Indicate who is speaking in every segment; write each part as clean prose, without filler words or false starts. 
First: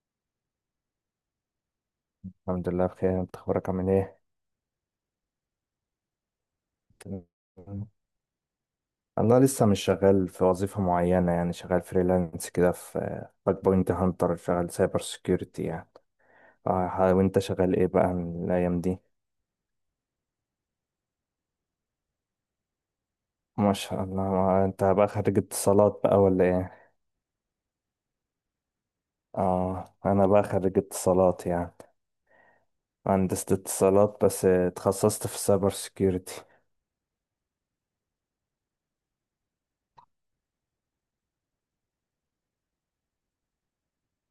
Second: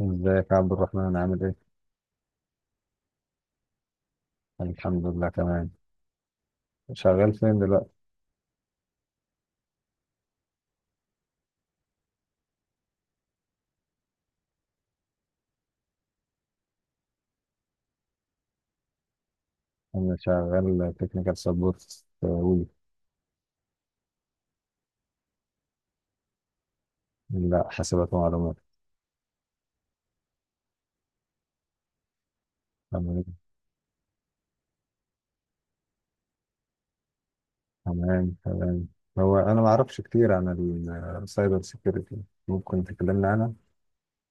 Speaker 1: ازيك يا عبد الرحمن، عامل ايه؟
Speaker 2: الحمد لله بخير. انت اخبارك، عامل ايه؟
Speaker 1: الحمد لله، تمام. شغال فين دلوقتي؟
Speaker 2: انا لسه مش شغال في وظيفة معينة، يعني شغال فريلانس كده في باك بوينت هانتر، شغال سايبر سيكيورتي يعني. اه، وانت شغال ايه بقى من الايام دي؟
Speaker 1: انا شغال تكنيكال سبورت وي.
Speaker 2: ما شاء الله. انت بقى خريج اتصالات بقى، ولا ايه؟
Speaker 1: لا، حاسبات ومعلومات.
Speaker 2: اه، انا بقى خريج اتصالات يعني.
Speaker 1: تمام،
Speaker 2: مهندس اتصالات، بس اتخصصت في السايبر سيكيورتي.
Speaker 1: تمام، تمام. هو انا ما اعرفش كتير عن السايبر سيكيورتي، ممكن تكلمنا عنها؟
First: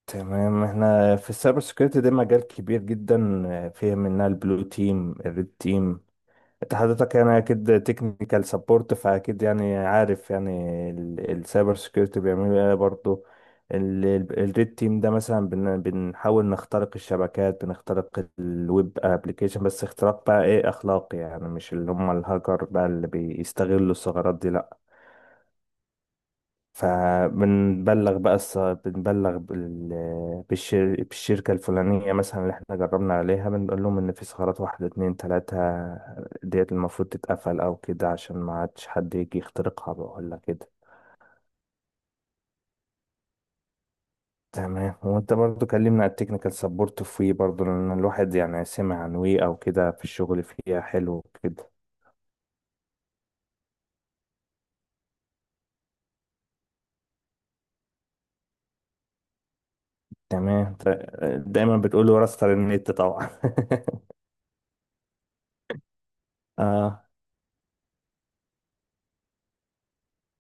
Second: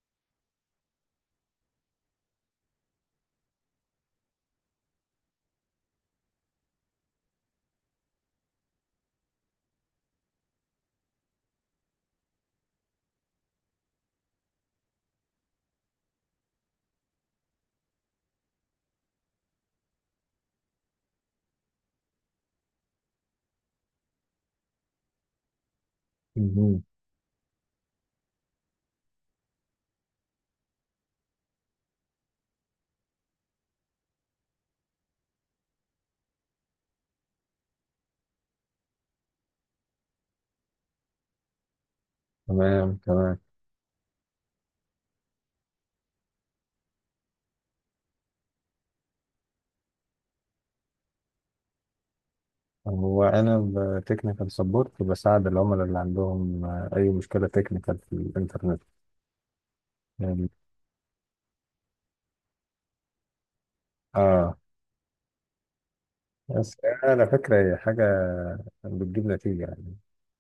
Speaker 2: تمام. احنا في السايبر سيكيورتي ده مجال كبير جدا. فيه منها البلو تيم، الريد تيم. انت حضرتك يعني اكيد تكنيكال سبورت، فاكيد يعني عارف يعني السايبر سكيورتي بيعملوا ايه برضه. الريد تيم ده مثلا بنحاول نخترق الشبكات، بنخترق الويب ابلكيشن، بس اختراق بقى ايه، اخلاقي يعني، مش اللي هم الهاكر بقى اللي بيستغلوا الثغرات دي، لا.
Speaker 1: مهم.
Speaker 2: فبنبلغ بقى بالشركة الفلانية مثلا اللي احنا جربنا عليها، بنقول لهم ان في ثغرات 1 2 3. ديت المفروض تتقفل او كده، عشان ما عادش حد يجي يخترقها بقى، ولا كده.
Speaker 1: تمام، تمام.
Speaker 2: تمام. وانت برضو كلمنا على التكنيكال سبورت في وي برضو، لان الواحد يعني سمع عن وي او كده، في الشغل فيها حلو كده.
Speaker 1: هو انا تكنيكال سبورت، بساعد العملاء اللي عندهم اي مشكلة تكنيكال في الانترنت يعني.
Speaker 2: تمام. دايما بتقول له راستر النت طبعا.
Speaker 1: اه، بس
Speaker 2: اه.
Speaker 1: على فكرة هي حاجة بتجيب نتيجة يعني.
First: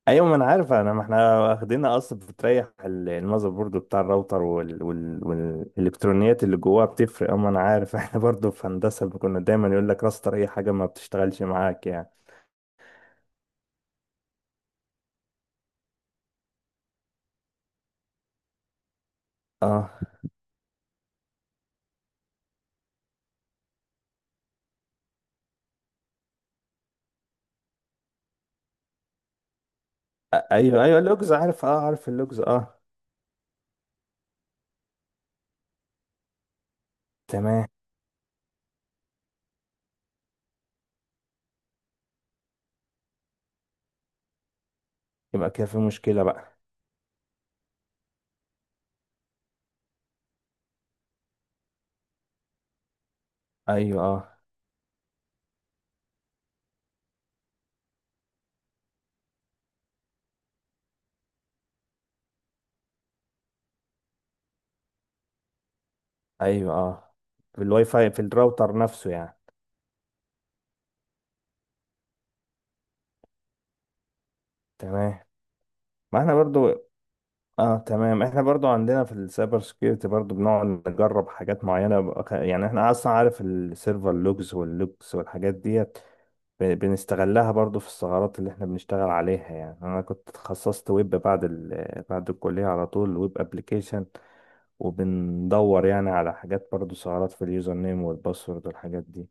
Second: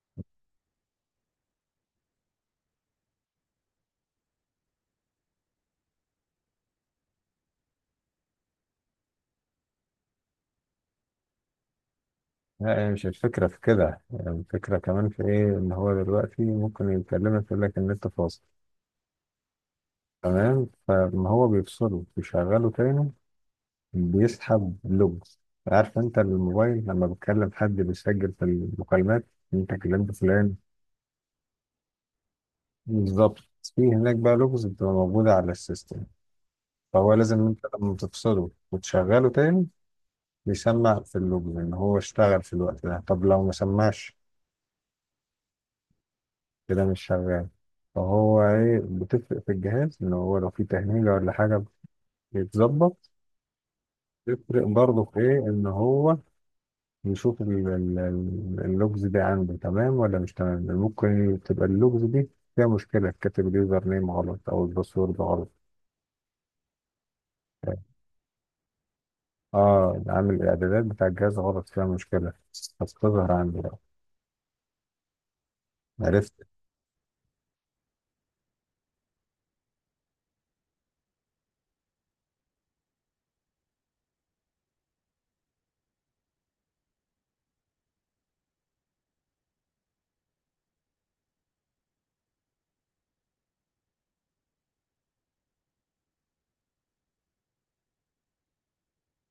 Speaker 2: ايوه، ما انا عارف انا، ما احنا واخدينها اصلا بتريح المذر بورد بتاع الراوتر والالكترونيات اللي جواها، بتفرق اما انا عارف. احنا برضو في هندسه كنا دايما يقول لك راستر اي حاجه ما بتشتغلش معاك يعني.
Speaker 1: لا، هي مش الفكرة في كده يعني الفكرة كمان في إيه، إن هو دلوقتي ممكن يكلمك يقول لك إن أنت فاصل.
Speaker 2: اه.
Speaker 1: تمام، فما هو بيفصله بيشغله تاني، بيسحب لوج. عارف أنت الموبايل لما بتكلم حد بيسجل في المكالمات، أنت كلمت فلان.
Speaker 2: ايوه، ايوه، اللوجز عارف. اه، عارف اللوجز. اه.
Speaker 1: بالظبط، في هناك بقى لوجز بتبقى موجودة على السيستم. فهو لازم أنت
Speaker 2: تمام.
Speaker 1: لما تفصله وتشغله تاني بيسمع في اللوجز إن هو اشتغل في الوقت ده. طب لو ما سمعش
Speaker 2: يبقى كده في مشكله بقى.
Speaker 1: كده مش شغال. فهو ايه، بتفرق في الجهاز ان هو لو في تهنيجة ولا حاجة بيتظبط.
Speaker 2: ايوه، اه.
Speaker 1: بيفرق برضه في ايه، ان هو يشوف اللوجز دي عنده تمام ولا مش تمام، لأن ممكن تبقى اللوجز دي فيها مشكلة كاتب اليوزر نيم غلط او الباسورد غلط.
Speaker 2: ايوه، اه، في الواي فاي، في الراوتر نفسه يعني.
Speaker 1: اه، عامل الاعدادات بتاع الجهاز غلط فيها مشكلة هتظهر عندي بقى.
Speaker 2: تمام. ما
Speaker 1: عرفت.
Speaker 2: احنا برضو. اه، تمام. احنا برضو عندنا في السايبر سكيورتي برضو، بنقعد نجرب حاجات معينة يعني احنا اصلا عارف السيرفر لوجز واللوجز والحاجات ديت. بنستغلها برضو في الثغرات اللي احنا بنشتغل عليها يعني. انا كنت اتخصصت ويب بعد الكلية على طول، ويب ابليكيشن. وبندور يعني على حاجات برضو، ثغرات في اليوزر نيم والباسورد والحاجات دي.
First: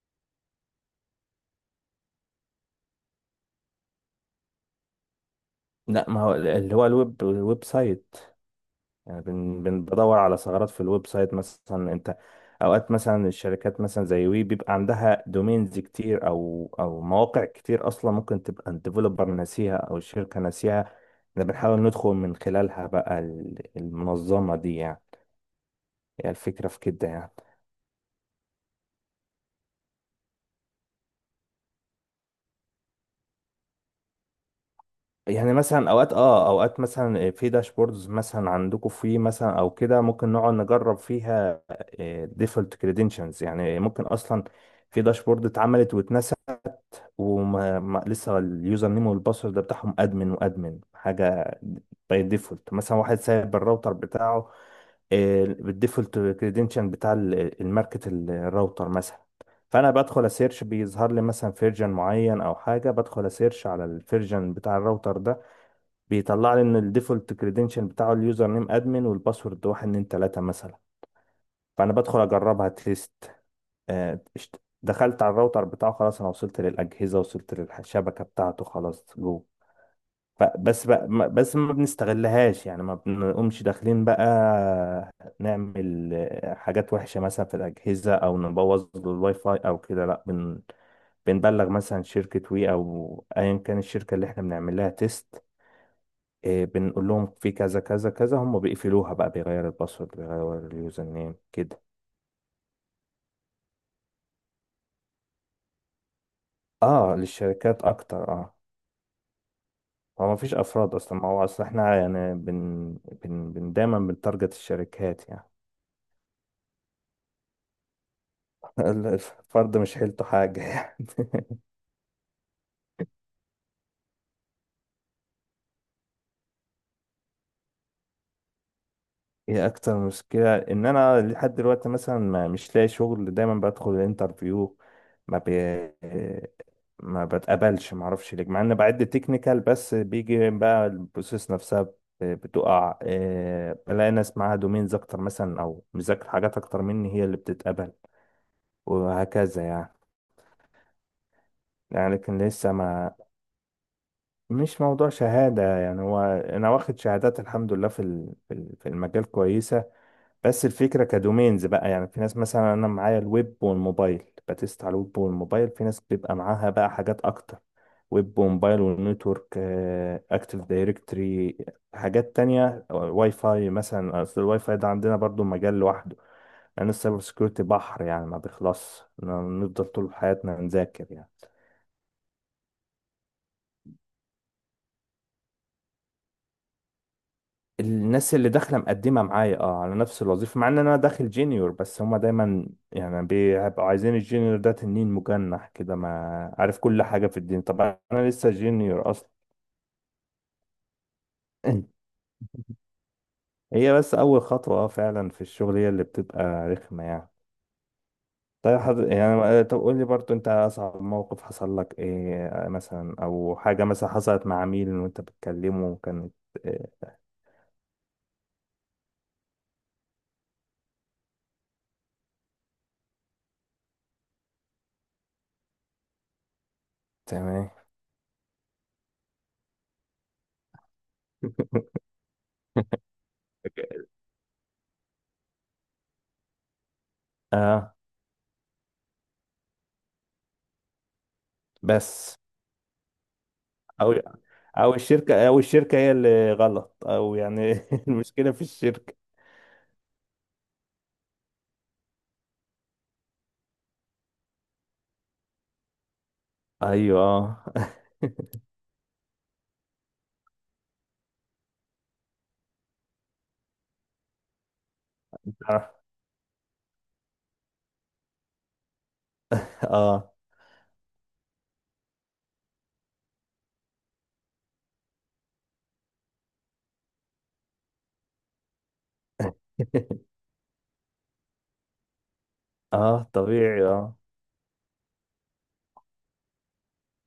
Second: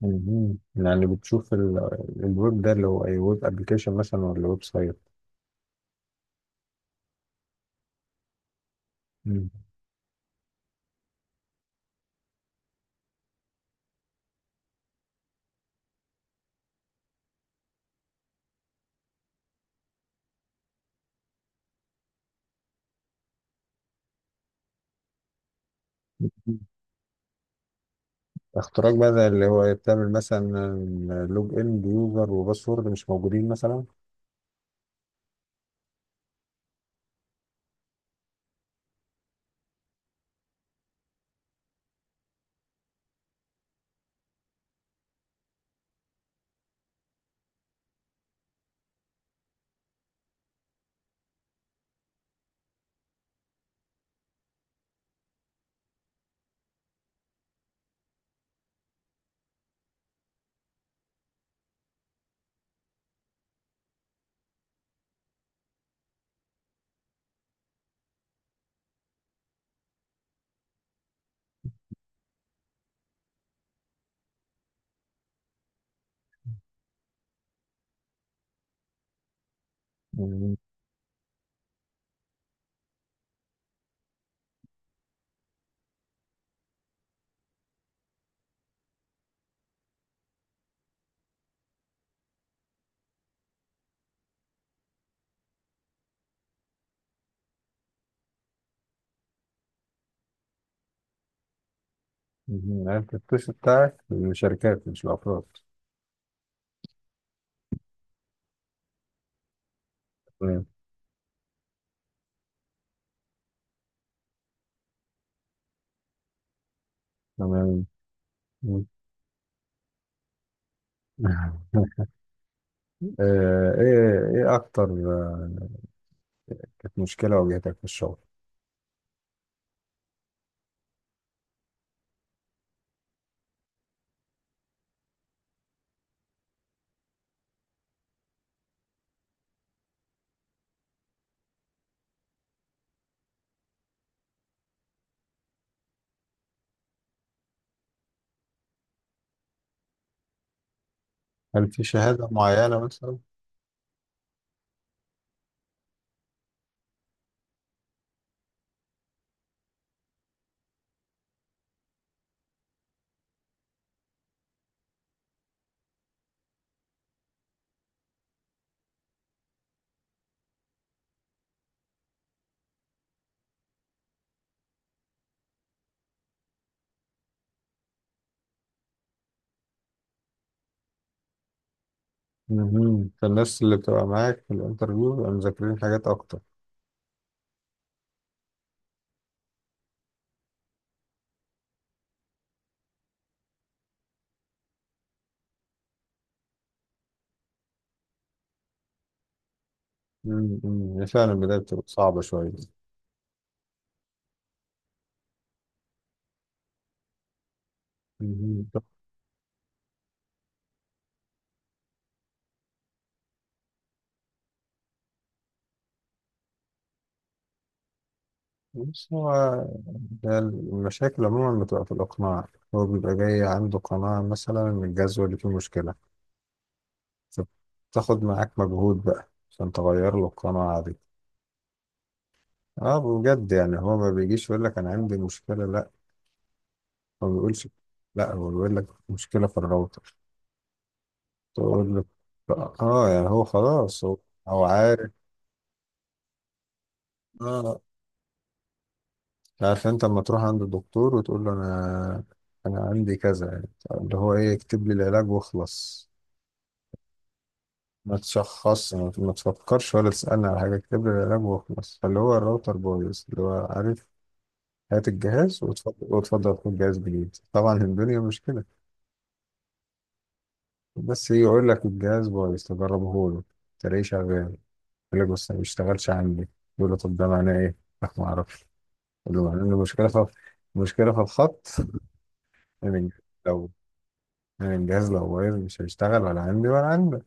Speaker 1: مهم. يعني بتشوف الويب ده اللي هو اي ويب ابلكيشن مثلا ولا ويب سايت.
Speaker 2: لا، ما هو اللي هو الويب سايت. يعني
Speaker 1: مم.
Speaker 2: بدور على ثغرات في الويب سايت مثلا. انت اوقات مثلا الشركات مثلا زي وي بيبقى عندها دومينز كتير او مواقع كتير، اصلا ممكن تبقى الديفلوبر ناسيها او الشركه ناسيها. احنا بنحاول ندخل من خلالها بقى المنظمه دي يعني. هي الفكره في كده يعني.
Speaker 1: اختراق بقى اللي هو بتعمل مثلا لوج ان بيوزر وباسورد مش موجودين مثلا.
Speaker 2: يعني مثلا اوقات مثلا في داشبوردز مثلا عندكم في مثلا، او كده ممكن نقعد نجرب فيها ديفولت كريدنشنز يعني، ممكن اصلا في داشبورد اتعملت واتنست، وما ما لسه اليوزر نيم والباسورد بتاعهم ادمن وادمن حاجه. باي ديفولت مثلا، واحد سايب الراوتر بتاعه بالديفولت كريدنشال بتاع الماركت الراوتر مثلا. فانا بدخل اسيرش، بيظهر لي مثلا فيرجن معين او حاجه، بدخل اسيرش على الفيرجن بتاع الراوتر ده، بيطلع لي ان الديفولت كريدنشال بتاعه اليوزر نيم ادمن، والباسورد 1 2 3 مثلا. فانا بدخل اجربها تيست. دخلت على الراوتر بتاعه خلاص، انا وصلت للاجهزه، وصلت للشبكه بتاعته، خلاص جوه.
Speaker 1: مم.
Speaker 2: بس بقى، بس ما بنستغلهاش يعني، ما بنقومش داخلين بقى نعمل حاجات وحشه مثلا في الاجهزه، او نبوظ له الواي فاي او كده، لا. بنبلغ مثلا شركه وي او ايا كان الشركه اللي احنا بنعمل لها تيست، بنقول لهم في كذا كذا كذا، هم بيقفلوها بقى، بيغير الباسورد، بيغير اليوزر نيم كده.
Speaker 1: مم. عرفت، التوش بتاعك للشركات مش الافراد.
Speaker 2: اه، للشركات اكتر، اه. هو ما فيش
Speaker 1: تمام،
Speaker 2: افراد اصلا، ما هو اصلا احنا يعني بن, بن, بن دايما بنتارجت الشركات يعني.
Speaker 1: تمام. مم.
Speaker 2: الفرد مش حيلته حاجه يعني.
Speaker 1: ايه اكتر. آه، كانت مشكله واجهتك في الشغل.
Speaker 2: ايه اكتر مشكله، ان انا لحد دلوقتي مثلا ما مش لاقي شغل، دايما بدخل الانترفيو ما بي ما بتقبلش، ما اعرفش ليه، مع ان بعد تكنيكال بس بيجي بقى البروسيس نفسها بتقع إيه، بلاقي ناس معاها دومينز اكتر مثلا، او مذاكر حاجات اكتر مني، هي اللي بتتقبل. وهكذا يعني.
Speaker 1: هل في
Speaker 2: يعني
Speaker 1: شهاده
Speaker 2: لكن لسه
Speaker 1: معينه
Speaker 2: ما
Speaker 1: مثلا؟
Speaker 2: مش موضوع شهادة يعني، هو أنا واخد شهادات الحمد لله، في المجال كويسة. بس الفكرة كدومينز بقى يعني، في ناس مثلا أنا معايا الويب والموبايل، بتست على الويب والموبايل، في ناس بيبقى معاها بقى حاجات أكتر. ويب وموبايل والنتورك، أكتيف دايركتري، حاجات تانية، واي فاي مثلا، أصل الواي فاي ده عندنا برضو مجال لوحده. لأن السايبر سكيورتي بحر يعني، ما بيخلصش، نفضل طول حياتنا نذاكر يعني.
Speaker 1: مهم. فالناس اللي بتبقى معاك في الانترفيو بيبقوا مذاكرين حاجات اكتر.
Speaker 2: الناس اللي داخله مقدمه معايا على نفس الوظيفه، مع ان انا داخل جينيور، بس هما دايما يعني بيبقوا عايزين الجينيور ده تنين مجنح كده، ما عارف كل حاجه في الدين. طب انا لسه جينيور اصلا.
Speaker 1: مم. مم. فعلا البدايه بتبقى صعبه شويه.
Speaker 2: هي بس اول خطوه، اه، فعلا في الشغل هي اللي بتبقى رخمه يعني.
Speaker 1: مهم.
Speaker 2: طيب يعني طب قول لي برضو، انت اصعب موقف حصل لك ايه مثلا، او حاجه مثلا حصلت مع عميل وانت بتكلمه كانت إيه؟
Speaker 1: بص هو ده المشاكل عموما بتبقى في الإقناع. هو بيبقى جاي عنده قناعة مثلا إن الجزوة اللي فيه مشكلة،
Speaker 2: تمام.
Speaker 1: فبتاخد معاك مجهود بقى عشان تغير له القناعة دي. اه، بجد يعني هو ما بيجيش يقول لك أنا عندي مشكلة، لا هو ما بيقولش.
Speaker 2: اه،
Speaker 1: لا هو بيقول لك مشكلة في الراوتر تقول له
Speaker 2: بس
Speaker 1: اه يعني هو خلاص،
Speaker 2: او
Speaker 1: هو
Speaker 2: او
Speaker 1: عارف.
Speaker 2: الشركه، او الشركه هي اللي غلط، او يعني
Speaker 1: اه
Speaker 2: المشكله في الشركه.
Speaker 1: عارف. انت لما تروح عند الدكتور وتقول له انا عندي كذا يعني، اللي هو ايه، يكتب لي العلاج واخلص،
Speaker 2: ايوه،
Speaker 1: ما تشخصش ما تفكرش ولا تسألني على حاجة، اكتب لي العلاج وخلاص. فاللي هو الراوتر بايظ، اللي هو عارف هات الجهاز
Speaker 2: اه.
Speaker 1: وتفضل وتفضل، خد جهاز جديد. طبعا الدنيا مش كده.
Speaker 2: اه.
Speaker 1: بس يجي يقول لك الجهاز بايظ، تجربه له تلاقيه شغال، يقول لك بس ما بيشتغلش عندي، يقول له طب ده معناه ايه؟ لا، ما اعرفش. يقول له معناه ان المشكلة في الخط. من
Speaker 2: اه،
Speaker 1: لو
Speaker 2: طبيعي، اه.
Speaker 1: يعني الجهاز لو بايظ مش هيشتغل ولا عندي ولا عندك.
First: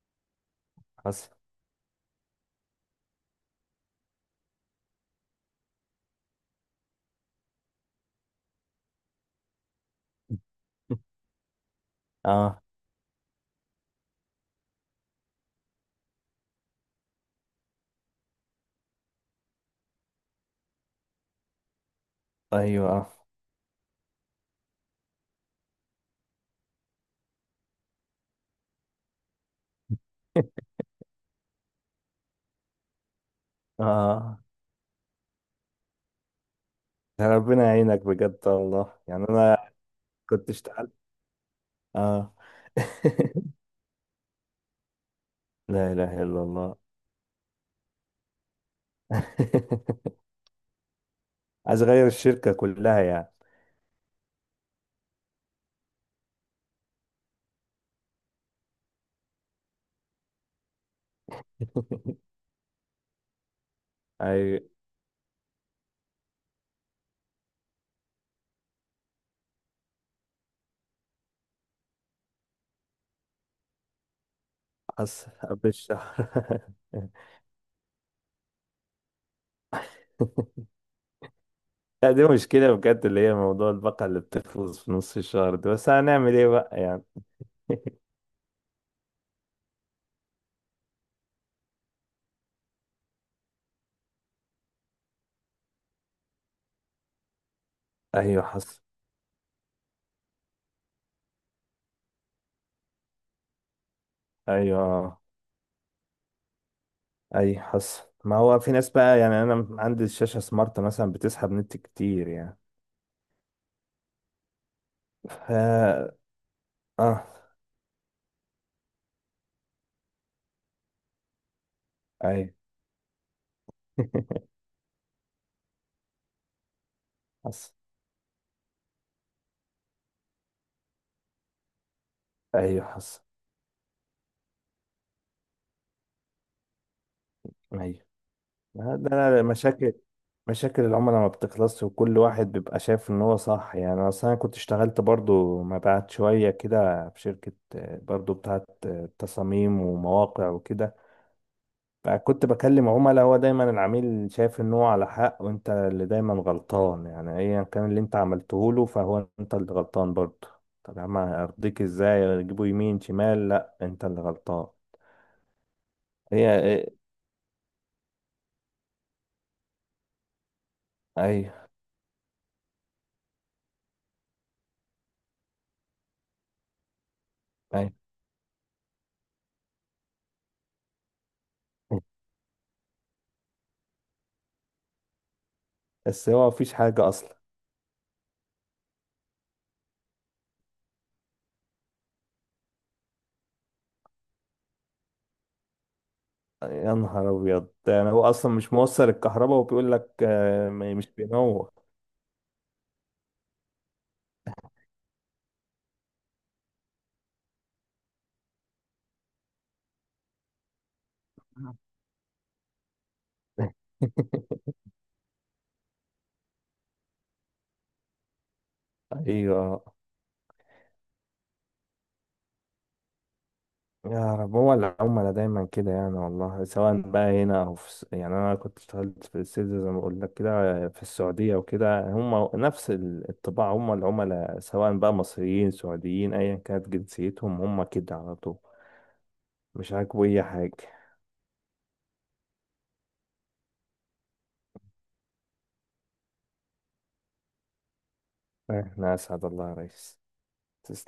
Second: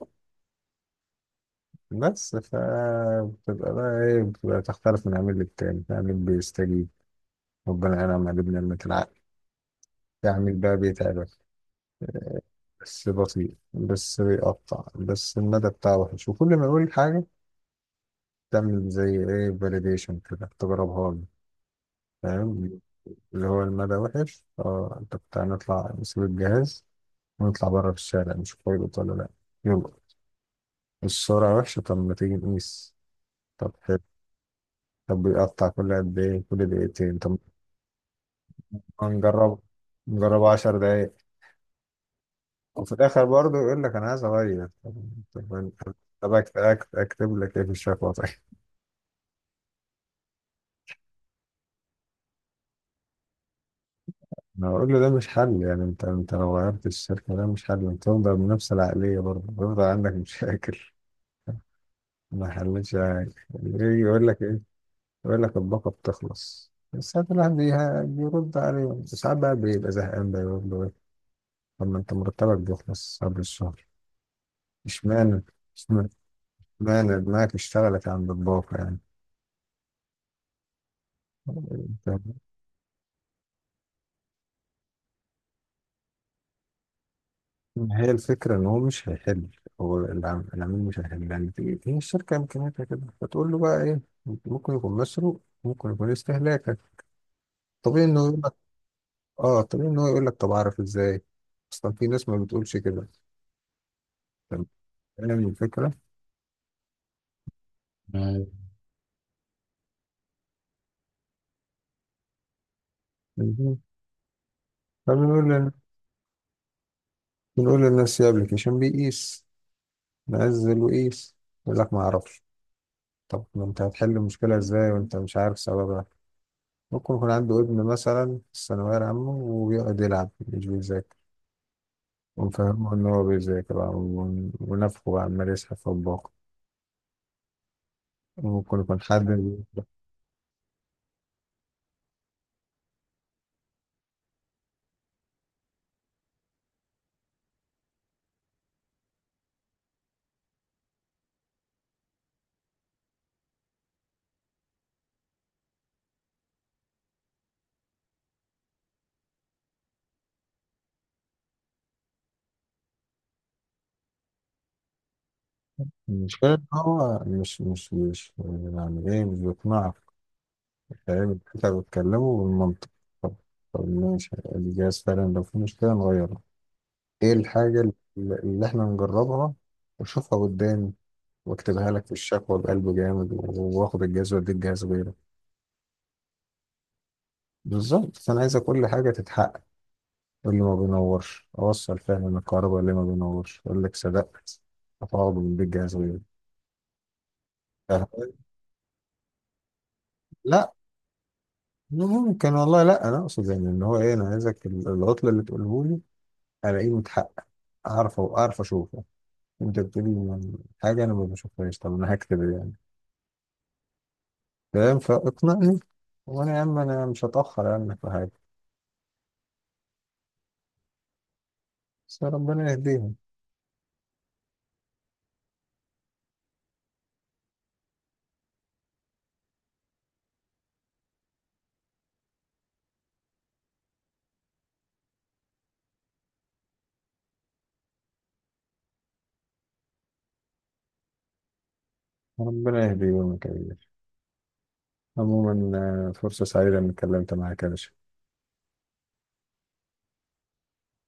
Speaker 2: حصل،
Speaker 1: بس فبتبقى بقى ايه بتبقى تختلف من عميل للتاني، في عميل بيستجيب ربنا ينعم عليه بنعمة العقل، يعمل بقى بيتعبك
Speaker 2: اه.
Speaker 1: بس بطيء، بس بيقطع، بس المدى بتاعه وحش، وكل ما يقول حاجة تعمل زي ايه، فاليديشن كده تجربها له، فاهم؟
Speaker 2: ايوه، اه.
Speaker 1: اللي هو المدى وحش، اه انت بتاع نطلع، نسيب الجهاز ونطلع بره في الشارع نشوف هو يلقط ولا لا. يلا، السرعة وحشة، طب ما تيجي نقيس، طب حلو.
Speaker 2: اه.
Speaker 1: طب بيقطع كل قد ايه، كل دقيقتين؟
Speaker 2: ده
Speaker 1: طب
Speaker 2: ربنا يعينك بجد والله،
Speaker 1: ما
Speaker 2: يعني
Speaker 1: نجربه
Speaker 2: انا
Speaker 1: نجربه
Speaker 2: كنت
Speaker 1: عشر
Speaker 2: اشتغلت،
Speaker 1: دقايق
Speaker 2: اه.
Speaker 1: وفي الاخر برضه يقول لك انا عايز اغير. طب
Speaker 2: لا اله
Speaker 1: طب
Speaker 2: الا
Speaker 1: أكت-
Speaker 2: الله.
Speaker 1: أكت- اكتب لك ايه في الشكوى طيب.
Speaker 2: عايز اغير الشركه كلها يعني.
Speaker 1: انا اقول له ده مش حل يعني، انت لو غيرت الشركه ده مش حل، انت تفضل بنفس العقليه برضه بيفضل عندك مشاكل، ما حلتش حاجه. يجي يقول لك ايه،
Speaker 2: اي،
Speaker 1: يقول لك الباقه بتخلص، بس ساعات الواحد بيرد عليه ساعات بقى بيبقى زهقان بقى، يقول له ايه، طب ما انت مرتبك بيخلص قبل الشهر
Speaker 2: حصل
Speaker 1: اشمعنى
Speaker 2: قبل الشهر.
Speaker 1: اشمعنى دماغك اشتغلت عند الباقه؟
Speaker 2: لا، دي
Speaker 1: يعني،
Speaker 2: مشكلة بجد اللي هي موضوع البقرة اللي بتفوز في نص الشهر ده، بس هنعمل ايه بقى يعني؟
Speaker 1: ما هي الفكرة إن هو مش هيحل، هو العميل مش هيحل يعني هي الشركة إمكانياتها كده، فتقول له بقى إيه، ممكن يكون مسروق، ممكن يكون استهلاكك طبيعي، إنه يقول
Speaker 2: ايوه،
Speaker 1: لك
Speaker 2: حصل.
Speaker 1: طبيعي إن هو يقول لك طب أعرف إزاي، أصلا في ناس ما بتقولش كده. طب،
Speaker 2: ايوه،
Speaker 1: فاهم الفكرة؟
Speaker 2: اي، حصل. ما
Speaker 1: أيوة.
Speaker 2: هو في ناس بقى، يعني انا عندي الشاشة سمارت مثلا بتسحب نت كتير يعني.
Speaker 1: مهم.
Speaker 2: ف
Speaker 1: فبنقول
Speaker 2: اه
Speaker 1: بنقول للناس يا ابلكيشن بيقيس، نزل وقيس، يقول لك ما اعرفش.
Speaker 2: ايوه.
Speaker 1: طب ما انت هتحل المشكله ازاي وانت مش عارف سببها؟ ممكن يكون عنده
Speaker 2: حصل،
Speaker 1: ابن مثلا في الثانويه العامه وبيقعد يلعب مش بيذاكر،
Speaker 2: ايوه،
Speaker 1: وفهمه إن
Speaker 2: حصل،
Speaker 1: هو بيذاكر بقى ونفخه بقى عمال يسحب في الباقة،
Speaker 2: ايوه.
Speaker 1: وممكن
Speaker 2: ما
Speaker 1: يكون
Speaker 2: ده
Speaker 1: حد.
Speaker 2: أنا مشاكل، مشاكل العملاء ما بتخلصش، وكل واحد بيبقى شايف ان هو صح يعني. اصل انا كنت اشتغلت برضو مبيعات شوية كده في شركة برضو بتاعت تصاميم ومواقع وكده. فكنت بكلم عملاء، هو دايما العميل شايف ان هو على حق، وانت اللي دايما غلطان يعني، ايا كان اللي انت عملته له، فهو انت اللي غلطان برضه. طب يا عم، ارضيك ازاي، اجيبه يمين شمال، لا انت اللي غلطان.
Speaker 1: المشكلة
Speaker 2: هي
Speaker 1: إن
Speaker 2: ايه.
Speaker 1: هو مش يعني إيه، مش بيقنعك. فاهم، أنت
Speaker 2: ايوه،
Speaker 1: بتكلمه بالمنطق. طب طب ماشي، دي جايز فعلا لو في مشكلة نغيرها، إيه الحاجة اللي
Speaker 2: ايوه.
Speaker 1: اللي إحنا نجربها وأشوفها قدامي وأكتبها لك في الشكوى بقلب جامد، وآخد الجهاز وأديك جهاز غيره.
Speaker 2: بس هو مفيش حاجة اصلا.
Speaker 1: بالظبط، فأنا عايزة كل حاجة تتحقق، اللي ما بينورش اوصل فعلا إن الكهرباء، اللي ما بينورش اقول لك صدقت، هتقعد من بيت جهاز غيري.
Speaker 2: يا نهار ابيض، يعني هو
Speaker 1: أه،
Speaker 2: اصلا مش موصل الكهرباء وبيقول لك
Speaker 1: لا
Speaker 2: مش بينور.
Speaker 1: ممكن والله، لا انا اقصد يعني ان هو ايه، انا عايزك العطله اللي تقوله لي الاقيه متحقق، اعرف اشوفه. انت بتقولي يعني حاجه انا ما بشوفهاش، طب انا هكتب إيه يعني؟ فاهم، فاقنعني وانا يا عم، انا مش هتاخر عنك في حاجه.
Speaker 2: ايوه.
Speaker 1: بس ربنا يهديهم،
Speaker 2: يا رب. هو العملاء دايما كده يعني والله، سواء بقى هنا او في يعني انا كنت اشتغلت في السيلز زي ما بقول لك كده في السعوديه وكده، هم نفس الطباع، هم العملاء سواء بقى مصريين سعوديين، ايا كانت جنسيتهم هم كده على طول. مش عاجبه اي حاجه.
Speaker 1: ربنا يهديهم يا كبير. عموما فرصه سعيده اني اتكلمت معاك يا باشا.
Speaker 2: احنا اسعد الله يا ريس.